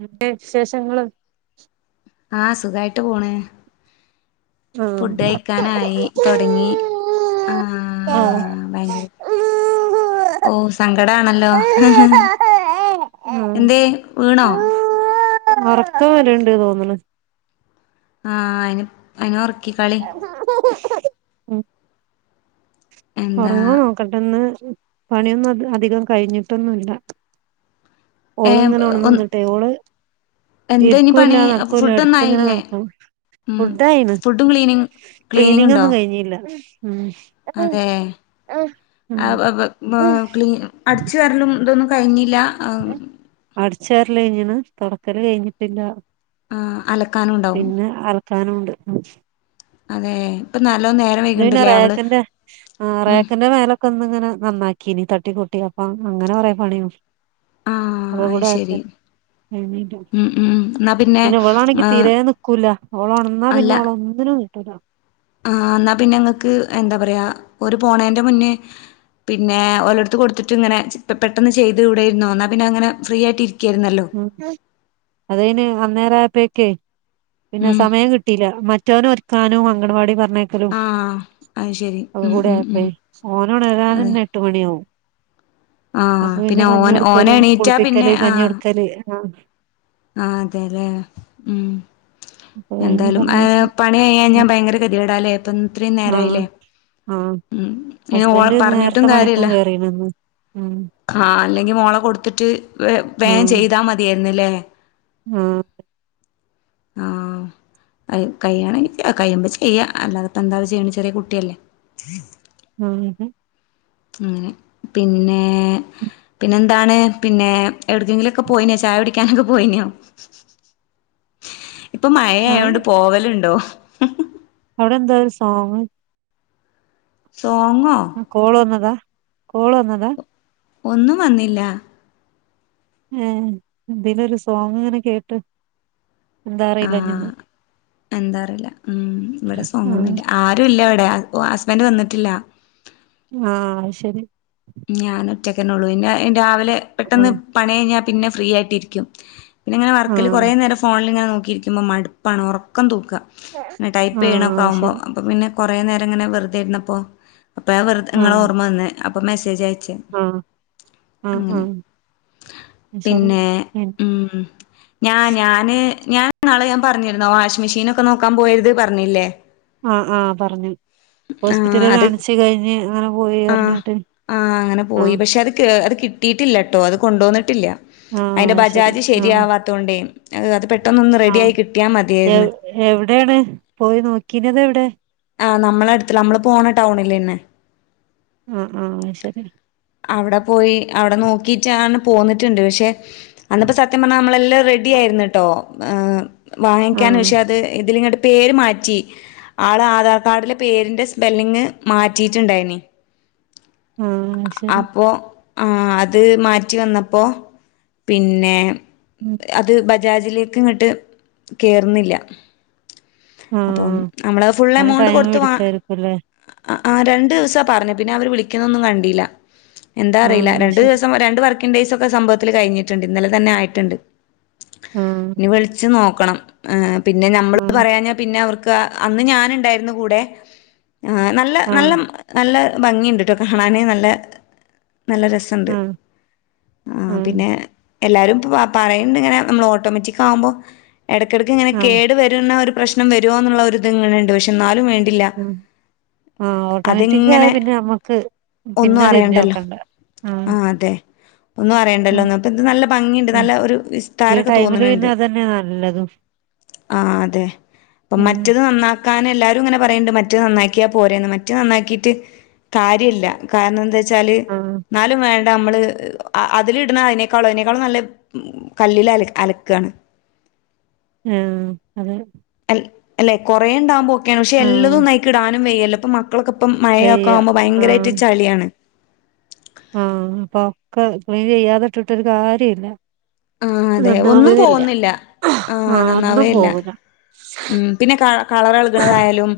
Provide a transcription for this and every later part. ന്തൊക്കെ വിശേഷങ്ങള് ആഹ അ സുഖായിട്ട് പോണ് ഫുഡ് കഴിക്കാനായി തുടങ്ങി ഉം ഉം ഓ സങ്കടാണല്ലോ എന്തേ വീണോ ഉറക്കാൻ വരണ്ട് തോന്നണ ആഹ അയിന് ആയിനോറ [unintelligible] എന്താ ഉറങ്ങോ നോക്കട്ടെന്ന് പണിയൊന്നും അ അധികം കഴിഞ്ഞിട്ടൊന്നുല്ല ഏ ഓള് ഇങ്ങനെ ഉണന്ന് വന്നിട്ടെ ഓള് എന്താ ഇനി ഇരിക്കൂല്ല പണി നടക്കില്ല ഫുഡൊന്നും അടുത്ത്ങ്ങനെ ആയില്ലേ നടക്കണം ഉം ഫുഡ ആയിണ് ഫുഡും ക്ലീനിങ് ക്ലീനിങ് ഉണ്ടോ ഒന്നും കഴിഞ്ഞില്ല ഉം ആ ഉം [unintelligible] ക്ലീ അടിച്ചു വരലും ഇതൊന്നും കഴിഞ്ഞില്ല ചേർല കഴിഞ്ഞണ് തുടക്കല് കഴിഞ്ഞിട്ടില്ല ആ അലക്കാന ഉണ്ടാവും കാനണ്ട് അതെ ഇപ്പൊ നല്ലോം നേരം അ പിന്നെ വൈകിണ്ട്ല്ലേ അവള് റേക്കന്റെ ആ ഉം റേക്കന്റെ മേലൊക്കെ ഒന്ന്ങ്ങനെ നന്നാക്കിനീ തട്ട ട്ടി കുട്ടിയാപ്പ അങ്ങനെ കുറപണിയും ആഹ് അത് ഒകെകൂടെ അയ്യപ്പോ ശരി [inaudible] ഉം ഉം എന്നാ പിന്നെ ഇവളാണെക്കിൽ ആഹ് തിരെ നിക്കൂല ഓള് ഓണർന്നാൽ പിന്നെ ഒന്നിനും ആയികൂല ആ ന്നാ പിന്നെ ങ്ങൾക്ക് എന്താ പറയാ ഒരു പോണേന്റെ മുന്നേ പിന്നെ ഓലെടുത്ത് കൊടുതീണ്ട് ഇങ്ങനെ പെട്ടെന്ന് ചെയ്ത് ഇവിടെയിരുന്നു വന്നാ പിന്നെ അങ്ങനെ ഫ്രീ ആയിട്ട് ഇരിക്കായിരുന്നല്ലോ ഉ അതയൻ അന്നേരയാപെക്ക് പിന്നെ ഉം സമയം കിട്ടിയില്ല മറ്റൊനെ ഒരുക്കാനും അംഗൻവാടി പറ പറഞ്ഞയക്കലും ആഹ് അത് ശരി ഒകെ ഉം കൂടെ ഉം ഉം ആയപ്പോേ അതെ ഓനണരാനന്നെ എട്ട് മണിയാാവും ആഹ് അപ്പൊ പിന്നെ കഞ്ഞി ഓൻ ഓന് കൊടുക്കല് എണീറ്റാ കുളിപ്പിക്കല് കഞ്ഞി കൊടുക്കല് ആ അതെല്ലേ ഉം അപ്പൊ കഴിഞ്ഞ് എന്തായാലും എ പറഞ്ഞയച്ച് പണി കഴിയാഞ്ഞാ ഉം ഭയങ്കര ഗതിപ്പെടാലേ ഇപ്പൊ ഇത്രയും നേരായില്ലേ ആഹ ഉം ഇനി ഹസ്ബൻഡ് നേരത്തെ പണിക്കും കേയറീനന്ന് ആഹ അല്ലെങ്കി മോള കൊടുത്തിട്ട് വ വേഗം ചെയ്താ മതിയായിുന്നല്ലേ ആഹ ക്യയാണെങ്കിൽ കഴിയുമ്പോ ചെയ്യ അല്ലാതെപ്പ എന്താ ചെയ്യണ ചെറിയ കുട്ടിയല്ലേ [unintelligible] അഹ് [unintelligible] അങ്ങനെ പിന്നെ, പിന്നെ എന്താണ് പിന്നെ എവിക്കെങ്കിലുംക്കെ പോയിെനോ ചായ കുടിക്കാൻ ഒകെ [unintelligible] [inaudible] ഇപ്പൊ മഴ ആയോണ്ട് ആഹ് പോവലുണ്ടോ [unintelligible] അവിടെന്താ ഒരു സോങ് സോങ്ങോ ആ കോളു വാന്നതാ കോളു വാന്നതാ ഒന്നും വന്നില്ല ഏ എന്തേലൊരു സോങ് ഇങ്ങനെ കേട്ട് എന്താ അറിയില്ല [unintelligible] എന്താറിയില്ല ഉം ഇവിടെ ആഹ് സോങ്ഒന്നുല്ല്യ ആരും ഇല്ലാവിടെ ഓ ഹസ്ബൻഡ് വന്നിട്ടില്ല ആഹ് ശരി ഉറ്റക്കനെ ഉള്ളു പിന്നെ രാവിലെ പെട്ടെന്ന് ആഹ് പണി കഴിഞ്ഞാൽ പിന്നെ ഫ്രീ ആയട്ടിരിക്കും പിന്നെ ഇങ്ങനെ വർക്കിൽ കുറേ ആഹ് നേരംഫോണിൽ ഇങ്ങനെ നോക്കിയിരിക്കുമ്പൾ മടുപ്പാണ് ഉറക്കം തൂക്കുക ആഹ് അത് ടൈപ്പ്ണെആകുമ്പോ ശരി അപ്പൊ പിന്നെ കുറേ നേം ഇങ്ങനെ വെറുതൊയിരുന്നപ്പോ അപ്പോ ആ വെറെ നിങ്ങെളെ ആഹ് ഓർമ്മ വന്നന്ന് അപ്പൊ മെസ്സേജ് [unintelligible] ആഹ് ആഹ് ആഹ് അങ്ങനെ അത് ശരി പിന്നെ ഉം ഞാ ഞാന് ഞാൻ നാളെ ഞാൻ പറഞ്ഞിരുന്നോ വാഷിംഗ് മെഷീൻ ഒക്കെ നോക്കാൻ പോയത് പറഞ്ഞില്ലേ ആ ആഹ് പറഞ്ഞു ഹോസ്പിറ്റലിൽ അത് കാണിച്ചു കഴിഞ്ഞ് അങ്ങനെ പോയി ആ പറഞ്ഞിട്ട് ആഹ് അങ്ങനെ പോയി ആഹ് പക്ഷെ അത് അത് കിട്ടിയിട്ടില്ലട്ടോ അത് കൊണ്ടുവന്നിട്ടില്ല ആഹ് അതിന്റെ അത് ശരി ബജാജ് ആഹ് ശരിയാവാതോണ്ടേ അത് [unintelligible] പെട്ടന്നൊന്ന് റെഡി ആഹ് ആയി കിട്ടിയാൽ മതിയായിരുന്നു എവ് എവിടെയാണ് പോയി നോക്കീനത എവിടെ ആഹ് നമ്മള അടുത്ത നമ്മള് പോണ ടൗണില്ന്നെ ആഹ് ആഹ് ശരി അവിടെ പോയി അവിടെ നോക്കിട്ടാണ് പോന്നിട്ടുണ്ട് പക്ഷെ അന്നപ്പോ സത്യം പറഞ്ഞാനമ്മളെല്ലാം റെഡി ആയിരുന്നിട്ടോ വാങ്ങിക്കാൻ ആഹ് പക്ഷെ അത് ഇതിലഇങ്ങോട്ട് പേര് മാറ്റി ആള് ആധാർ കാഡിലെ പേരിന്റെ സ്പെല്ലിങ് മാറ്റിയിട്ടുണ്ടായിന് ആഹ് ശരി അപ്പോആ അത് മാറ്റി വന്നപ്പോ പിന്നെ ഉം അത് ബജാജിലേക്ക് ഇങ്ങട്ട് കേയറ്ന്നില്ല അപ്പം ആഹ് നമ്മള് ഫുൾ അങ്ങനെ എമൗണ്ട് ടൈം കൊടുത്ത് എടുക്കായിരിക്കുംല്ലേ [unintelligible] ആ രണ്ടു ദിവസ പറഞ്ഞു പിന്നെ അവർ വിളിക്കുന്നൊന്നും കണ്ടില്ല എന്താ അറിയില്ല ആഹ് രണ്ട ശരി ദിവസം [unintelligible] [unintelligible] സംഭവത്തിൽ കഴിഞ്ഞിട്ടുണ്ട് ഇന്നലെ തന്നെ ആയിട്ടുണ്ട് ആഹ് ഇനി വിളിച്ച് [unintelligible] [unintelligible] ഏ പിന്നെ അത് ആഹ് പറയാഞ്ഞ പിന്നെ അവർക്ക് അന്ന് ഞാനുണ്ടായിരുന്നു കൂടെ ആ നല്ല നല്ല ആഹ് നല്ല ഭംഗിയുണ്ട്ട്ടോ കാണാന് നല്ല നല്ല രസണ്ട് ആഹ് ആ ആഹ് പിന്നെ എല്ലാരും പറയുണ്ട് ഇങ്ങനെ നമ്മൾ ഓട്ടോമാറ്റിക് ആവുമ്പോൾ ഇടയ്ക്കിടയ്ക്ക് ഇങ്ങനെ ആഹ് കേട് [unintelligible] ഒരു പ്രശ്നം വരുമോന്നുള്ള ഒരുരിത്ങ്ങനുണ്ട് പക്ഷെ എന്നാലും വേണ്ടില്ല. ആ ഓട്ടോമാറ്റിക് ആയ അതിങ്ങനെ പിന്നെ നമ്മക്ക് ഒന്നും പിന്നെ തിരിഞ്ഞ് അറിയണ്ടല്ലോ നോക്കണ്ട ആ ഒന്നും അറിയണ്ടല്ലോന്ന് അപ്പൊ ഇത് നല്ല ഭംഗിയണ്ട് ഉം നല്ല ഒരു ഈ വിസ്താരാക്കെ ടൈമില് പിന്നെ തോന്നണണ്ട് അതന്നെ [unintelligible] ആ അതെ അപ്പം ഉം മറ്റത് നന്നാക്കാൻ എല്ലാരും ഇങ്ങനെ [unintelligible] മറ്റെന്നന്നാക്കിയാൽ പോരെന്ന് മറ്റേ നന്നാക്കിട്ട് കാര്യല്ല കാരണഎന്താ [unintelligible] ആഹ് [unintelligible] നാലും [unintelligible] നമ്മള് അതില് ഇടുന്ന അയ്നേക്കാളും അയ്നേക്കാളും നല്ല കല്ലിൽ അല അലക്കാണ് ഉം അതെ അല്ലെ കൊറേ ടികുമ്പോൾ ഓക്കെയാണ് പക്ഷെ ആഹ് എല്ലതും [unintelligible] മക്കളൊക്കെപ്പം മഴയൊക്കെ വയ്യ ആമ്പോ ഭയങ്കരായിട്ട് ചളിയാണ് ആ അപ്പൊ ഒക്കെ ക്ലീൻ ചെയ്യാതിട്ടിട്ടൊരു കാര്യല്ലാ ആഹ് അതെ നന്നാവ് ഒന്നും ല്യാ പോകുന്നില്ല ആ ആഹ് ഒന്നും നന്നാവേയില്ല പോവൂല്ല ഉം പിന്നെ ക കളർഏളകണതായാലും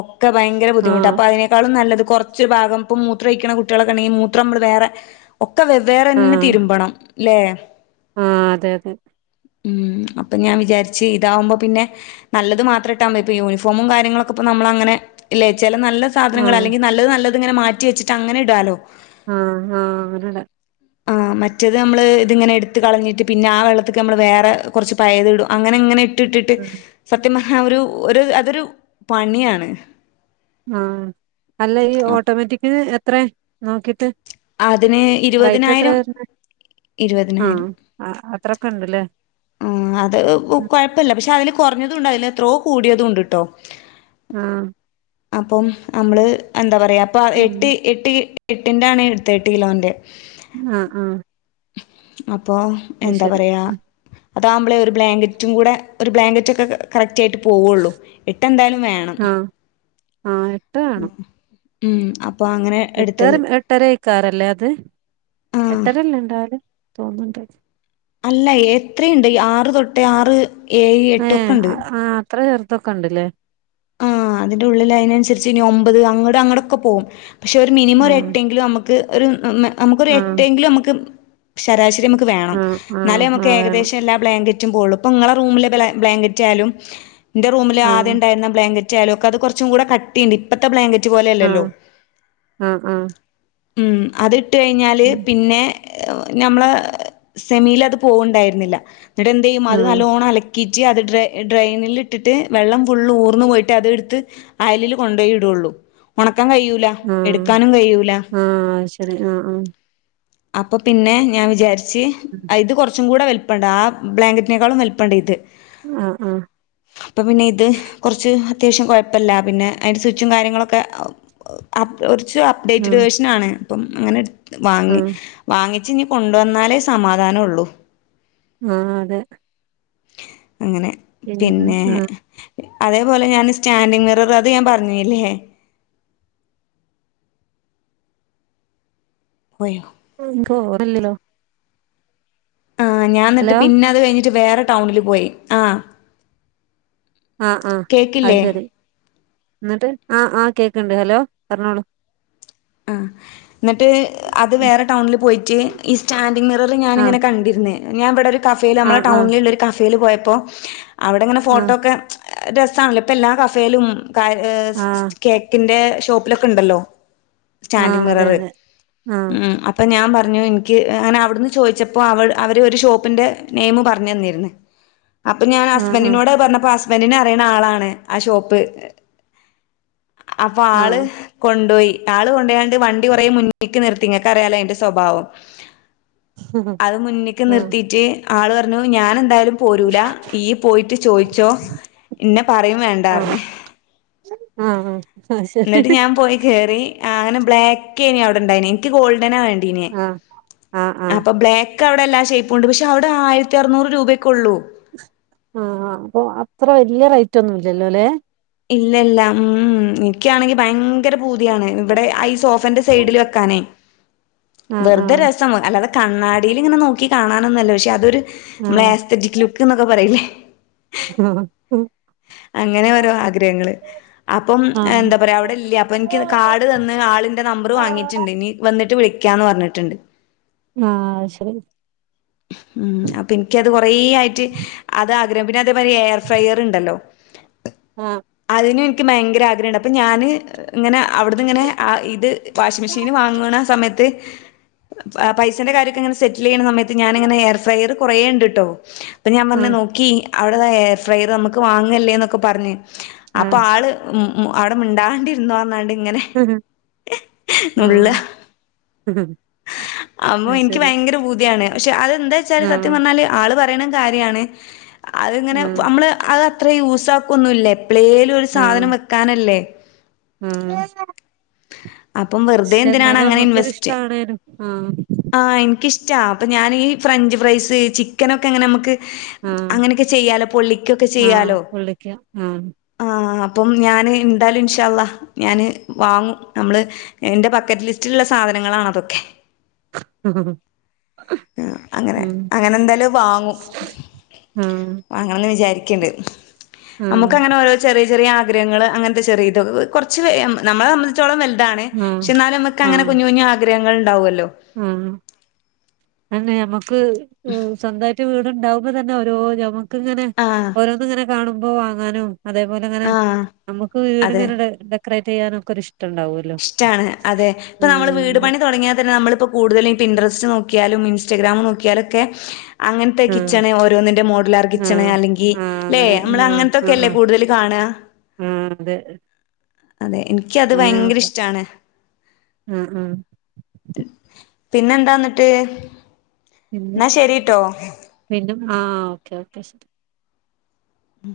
ഒക്കെ ഭയങ്കര ആ ബുദ്ധിമുട്ട് അപ്പൊ അതിനേക്കാളും നല്ലത് കുറച്ചരു ഭാഗം ഇം മൂത്രം കഴിക്കുന്ന കുട്ടികളൊക്കെ ഉണ്ടെങ്കിൽ മൂത്രം നമ്മൾ വേറെ [unintelligible] ഒക്കെ ആ വെവേറെന്നെ തിരുമ്പണം ല്ലേ ആ അതെ അതെ ഉം അപ്പൊ ഞാൻ വിജാരിച്ച് ഇതാവുമ്പോ പിന്നെ നല്ലത് മാത്ര ഇട്ടാവുമ്പോ ഇപ്പോ യൂണിഫോമും കാര്യങ്ങളൊക്കെ ഇപ്പോ നമ്മള അങ്ങനെ ല്ലേ ചില നല്ല ആ സാധനങ്ങൾ അല്ലെങ്കിൽ നല്ലത് നല്ലത് ഇങ്ങന മാറ്റി വെച്ചിട്ട് അങ്ങനെ ഇടല്ലോ ആ ആ അങ്ങന്നെടാ ആ മറ്റേത് നമ്മള് ഇതിങ്ങനെ എടുത്ത് കളഞ്ഞിറ്റ് പിന്നെ ആ വെള്ളത്തിക്ക് നമ്മൾ വേറെ കുറച്ച് പയത് ഇടും അങ്ങനെ ഇങ്ങനെ ഇട്ടിട്ടിട്ട് ആ സത്യമഹ ഒരു ഒരു അതൊരു പണിയാണ് ആ അല്ല ഈ അപ് ഓട്ടോമാറ്റിക്ന് എത്ര നോക്കിട്ട് അതിന് റേറ്റ് എത്ര ഇരുവതിനായിരം വരുന്നെ ആ അ അത്രൊക്കെണ്ട്ല്ലേ ആ അത് കൊഴപ്പില്ല പക്ഷെ അതില് കുറഞ്ഞതുംണ്ട അതില് എത്രോ കൂടിയതുംണ്ട്ട്ടോ ആ അപ്പം നമ്മള് എന്താ പറയാ അപ്പൊ ഉം എട്ട് എട്ട് എട്ടിൻ്റാണ് എടുത്തെ ഏട്ടുകിലോന്റെ അ ആ അപ്പൊം അത് എന്താ ശരി പറയാ ഉം അതാവുബ്ലെ ഒരു ബ്ലാങ്കറ്റും കൂടെ ഒരു ബ്ലാങ്കറ്റ് ഒക്കെ [unintelligible] [unintelligible] ആയിട്ട് പോവുള്ളൂ എട്ടെന്തായാലും വേണം ആ ആ എട്ട് വേണം ഉം [unintelligible] എട്ടര എടുത്തത് എട്ടരയിക്കാറല്ലേ അത് ആഹ് എട്ടരല്ലേ ഉണ്ടാവല് തോന്ന്ണ്ട് അല്ല എത്രയുണ്ട് ആറ് തൊട്ടേ ആറ് ഏഴ് എട്ട് ഒക്കെ ഉണ്ട് എത്ര ചേര്തൊക്കെണ്ട്ല്ലേ ആ അതിൻ്റെ ഉള്ളിൽ അതിനനുസരിച്ച് ഇനി ഒൻമ്പത് അങ്ങട് അങ്ങോടൊക്കെ പോകും പക്ഷെ ഒരു മിനിമം ആ ഒരെട്ടെങ്കിലും നമുക്ക് ഒരു നമുക്കൊരു ആ എട്ടെങ്കിലും നമുക്ക് ശരാശരി [unintelligible] വേണം ആ ആ എന്നാലും ആ നമുക്ക് വേണം ഏകദേശം എല്ലാ ബ്ലാങ്കറ്റ് [unintelligible] ഇങ്ങളെ റൂമില് ബ്ലാ ബ്ലാങ്കറ്റ് ആാലും എന്റെ റൂമില് ആ ആദ്യം ഉണ്ടായിരുന്ന ബ്ലാങ്കറ്റ് ചെലോക്ക് അത് കുറച്ചുടെ കട്ടിണ്ട് ഇപ്പത്തെ ബ്ലാങ്കറ്റ് ആഹ പോലെയല്ലല്ലോ ആഹ ആഹ മം അത് ഇട്ട് കഴിഞ്ഞാല് പിന്നെ ഞമ്മള സെമീലത് പോവണ്ടായിരുന്നില്ല എന്നിടെ എന്ത് ചെയ്യും ആഹ് ആഹ് അത് നല്ലോണം [unintelligible] [unintelligible] ഡ്രെനിൽ ഇട്ടിട്ട് വെള്ളം ഫുള് ഊർന്നു പോയിട്ട് [unintelligible] അത്ടെത്ത് അയലില് കൊണ്ടോയി ഇടൂള്ളു [unintelligible] നടക്കാൻ കയൂല എടുക്കാനും കയൂല [unintelligible] ആഹ ആഹ അപ്പൊ പിന്നെ ഞാൻ വിജാരിച്ച് ആഹ് അയ്ത് കുറച്ചും കൂടെ [unintelligible] [unintelligible] ആ ബ്ലാങ്കറ്റിനേക്കാും [unintelligible] ഇത് ആഹ് ആഹ് അപ്പൊ പിന്നെ ഇത് കുറച്ച് അത്യാവശ്യം കുയപ്പില്ല പിന്നെ അതിന്റെ സ്വിച്ചും കാര്യങ്ങളൊക്കെ അ ഒരു കുറച്ച് അപ്ഡേറ്റഡ് ആഹ് വേർഷനാണ് അപ്പം അങ്ങനെ എടുത്ത് വാങ്ങി ആഹ് വാങ്ങിച്ച് നീ കൊണ്ട വന്നാലേ സമാധാനംള്ളൂ ആ അതെ അങ്ങനെ പിന്നെ അതേപോലെ പോയോ ോ [unintelligible] ആ ഞാൻ എന്നിട്ട് പിന്നെ അത് കഴിഞ്ഞിട്ട് വേറെ ടൗണില് പോയി ആ ആഹ ആഹ അത് കേക്കില്ലേ ശരി എന്നിട്ട് ആ ആ കേക്കണ്ട് ഹലോ പറഞ്ഞോളൂ ആ എന്നിട്ട് അത് വേറെ ടൗണിൽ പോയിട്ട് ഈ സ്റ്റാൻ ൻ മിറർ ആഹ് ഞാനിങ്ങന കണ്ടിുന്ന ഞാ ഇവിടെ ഒരു കഫേൽ നമ്മുടെ ആഹ് ആഹ് ടൗണില ഒരു കഫേൽ പോയപ്പോൾ അവിടെങ്ങനെ ഫോട്ടോ ആഹ് ഒക്കെ രസമാണല്ലോ ഇപ്പം എല്ലാ കഫേയിലും കാ ഏ ആഹ് കേക്കിന്റെ ഷോപ്പിലൊക്കെ ഉണ്ടല്ലോ സ്റ്റാൻഡി ആഹ് അതെ മിററ് അതെ ആഹ് ഉ അപ്പൊ ഞാൻ പറ പറഞ്ഞു എനിക്ക് അങ്ങനെ അവിടുന്ന് ചോദിച്ചപ്പോ അവ അവര് ഒരു ഷോപ്പിന്റെ നെയിമ് പറഞ്ഞു തന്നിര്ന്ന് അപ്പൊ ഞാൻ ആഹ് ആഹ് ഹസ്ബൻഡിനോട് പറഞ്ഞപ്പ ഹസ്ബൻഡിനന് അറിയുന്ന ആളാണ് ആ ഷോപ്പ് അപ്പൊ ആള് ആഹ് കൊണ്ടോയി ആള് കൊണ്ടെങ്ങാണ്ട് വണ്ടി കുറ മുന്നിക്ക് നിർത്തിങ്ങക്ക അറിയാലോ അയിന്റെ സ്വഭാവം അത് മുന്നേക്ക് ആഹ് നിർത്തിട്ട് ആള് പറഞ്ഞു ഞാൻ എന്തായാലും പോരൂല ഇയ്യ് പോയിട്ട് ചോയിച്ചോ ഇന്നെ പറിമ് വെണ്ടാർഞ് ആ ആ എന്നിട്ട് ഞാൻ പോയി കേറി അങ്ങനെ ബ്ലാക്കനി അവിടെണ്ടായി എനിക്ക്ഗോൾഡ് നെ വേണ്ടീന് ആഹ് ആഹ് ആഹ് അപ്പൊ ബ്ലാക്ക് അവടെ എല്ലാ ഷെയപ്പും ഉണ്ട് പക്ഷ് അവിടെ ആയിരത്തി അറനൂറ് രൂപയ്ക്കുള്ളൂ ആഹ അപ്പൊ അത്ര വലിയ റേറ്റ് ഒന്നുംല്ലല്ലോ ല്ലെ ഇല്ല ഇല്ല ഉ നിക്കണെങ്കി ഭയങ്കര പൂതിയണ് ഇവിടെ ഐസ് ഓഫന്റെ സൈഡിൽ വെക്കാനെ ആഹ് വെറുതെ ആഹ് രസം അല്ലാതേ കണ്ണാടിൽ ഇങ്ങനെ നോക്കി കാണാനന്നല്ലോ പക്ഷെ അതൊരു മേസ്തറ്റിക് ലുക്ക് എന്നൊക്കെ പറയില്ലേ ആ അങ്ങനെ ഓരോ ആഗ്രഹങ്ങള് അപ്പം ആഹ് എന്താ പറയാ അവിടെ ഇല്ല്യ അപ്പൊ എനിക്ക് കാട് തന്ന് ഇന്റെ നമ്പർ വാങ്ങിട്ടുണ്ട് ഇനി വന്നിട്ട് വിളിക്കാന്ന് പറഞ്ഞിട്ടുണ്ട് ആ ശരി ഉം അപ്പൊ എനിക്ക് അത് കൊറേ ആയിട്ട് അത് ആഗ്രഹം പിന്നെ അതേമാതിരി എയർ ഫയർ ഉണ്ടല്ലോ ആഹ് അതിനും എനിക്ക് ഭയങ്കര ആഗ്രഹംണ്ട് അപ്പൊ ഞാന് ഇങ്ങനെ അവിടുന്ന്ങ്ങനെ ആ ഇത് വാഷിംഗ മെഷീൻ വാങ്ങണ ആ സമയത്ത് പൈസേൻ്റെ കാര്യൊക്കെ ഇങ്ങനെ സെറ്റിലെയ്യണ സമയത്ത് ഞാനിങ്ങനെ എയർ ഫ്രയറ് കുറേ ഉണ്ട്ട്ടോ അപ്പം ഞാൻ പറഞ്ഞ് ആഹ് നോക്കി അവിടെ താ എയർ ഫ്രയറ് നമുക്ക് വാങ്ങല്ലേ എന്നൊക്കെ പറഞ്ഞ് അപ്പം ആഹ് ആള് ഉം ഉം അവിടെ മിണ്ടാണ്ടിരുന്നോന്നാണ്ട് ഇങ്ങനെ നുള്ള ആഹ് അമ്മോ അത് എനിക്ക് ശരി ഭയങ്കര പൂതിയാണ് പക്ഷെ അത് എന്താ വെച്ചാല് ആഹ് സത്യം പറഞ്ഞാല് ആള് പറയണേം കാര്യാണ് അതിങ്ങനെ ആഹ് നമ്മള് അത് അത്ര യൂസ് ആക്കൊന്നുംല്ലേ എപ്പളേലും ഒരു സാധനം വെക്കാനല്ലേ ഉം അപ്പം വെറുതെ എന്തിനാണ് അങ്ങനെ നമ്മക്കൊരു ഇൻവെസ്റ്റ് ഇഷ്ടാണേനും ആഹ് ആ എനിക്കിഷ് ഇഷ്ട അപ്പം ഞാൻ ഈ ഫ്രഞ്ച് ഫ്രൈസ് ചിക്കനൊക്കെ അങ്ങനെ നമുക്ക് ആഹ് അങ്ങനെയൊക്കെ ചെയ്യാലോ പൊള്ളിക്കൊക്കെ ആഹ് ചെയ്യാലോ വിളിക്ക ആഹ് ആ അപ്പം ഞാന് എന്തായാലും ഇൻഷാ അള്ളാ ഞാന് വാങ്ങും നമ്മള് എന്റെ ബക്കറ്റ് ലിസ്റ്റിലുള്ള സാധനങ്ങളാണതൊക്കെ മ്മ് അങ്ങനെ അങ്ങനെ എന്തായാലും വാങ്ങും ആഹ് വാങ്ങണംന്ന് വിചാരി ക്ക്ണ്ട് നമുക്ക് ആഹ് അങ്ങനെ ഒരോ ചെറിയ ചെറിയ ആഗ്രഹങ്ങള് അങ്ങനത്തെ ചെറിതൊള്ളു കൊറച്ച് വെ നമ്മളെ സംബന്ധിച്ചോളം വൽ താണ് ആഹ് പക്ഷെ എന്നാലും നമുക്ക് അങ്ങനെ കുഞ്ഞു കുഞ്ഞ് ആഗ്രഹങ്ങൾ ഇണ്ടാവല്ലോ ഉം ആന്നെ നമ്മക്ക് സ്വന്തായിട്ട് വീടുണ്ടുവുമ്പം തന്നെ ഓരോ നമുക്ക് ഇങ്ങനെ ആഹ് ഓരോന്ന് ഇങ്ങനെ കാണുമ്പോ വാങ്ങാനും അതേപോലെ ങ്ങനെ ആഹ് നമുക്ക് അതെ വീടിങ്ങനെ ഡെ ഡെക്കറേറ്റെയ്യാനൊക്കെ ഒരിഷ്ട ഇഷ്ടാണ് അതെ ഇപ്പം നമ്മള് വീട് ഉം പണി തൊടങ്ങിയാ തന്നെ നമ്മളിപ്പം കൂടുതലും ഈ പിൻട്രസ്റ്റ് നോക്കിയാലും ഇൻസ്റ്റഗ്രാമ് നോക്കിയാലൊക്കെ അങ്ങനത്തെ കിച്ചണ് അതെ ഓരോന്നിന്റെ മോഡുലാർ ആഹ് കിച്ചണ് ആഹ് അല്ലെങ്കി ആഹ് ല്ലേ അങ്ങനെ നമ്മള് ആഹ് അങ്ങനത്തൊക്കെ ആഹ് അല്ലേ ആഹ് കൂടുതല് കാണ ആഹ് ആഹ് അതെ അതെ എനിക്ക് അത് അങ്ങനെ ഭയങ്കര നോക്കാം ഇഷ്ടാണ് ആഹ് ആഹ് പിന്നെന്താന്നട്ട് പിന്നെ ന്നാ ശെരിട്ടോ പിന്നെ ആഹ് ഓക്കെ ഓക്കെ ശെരി ഉം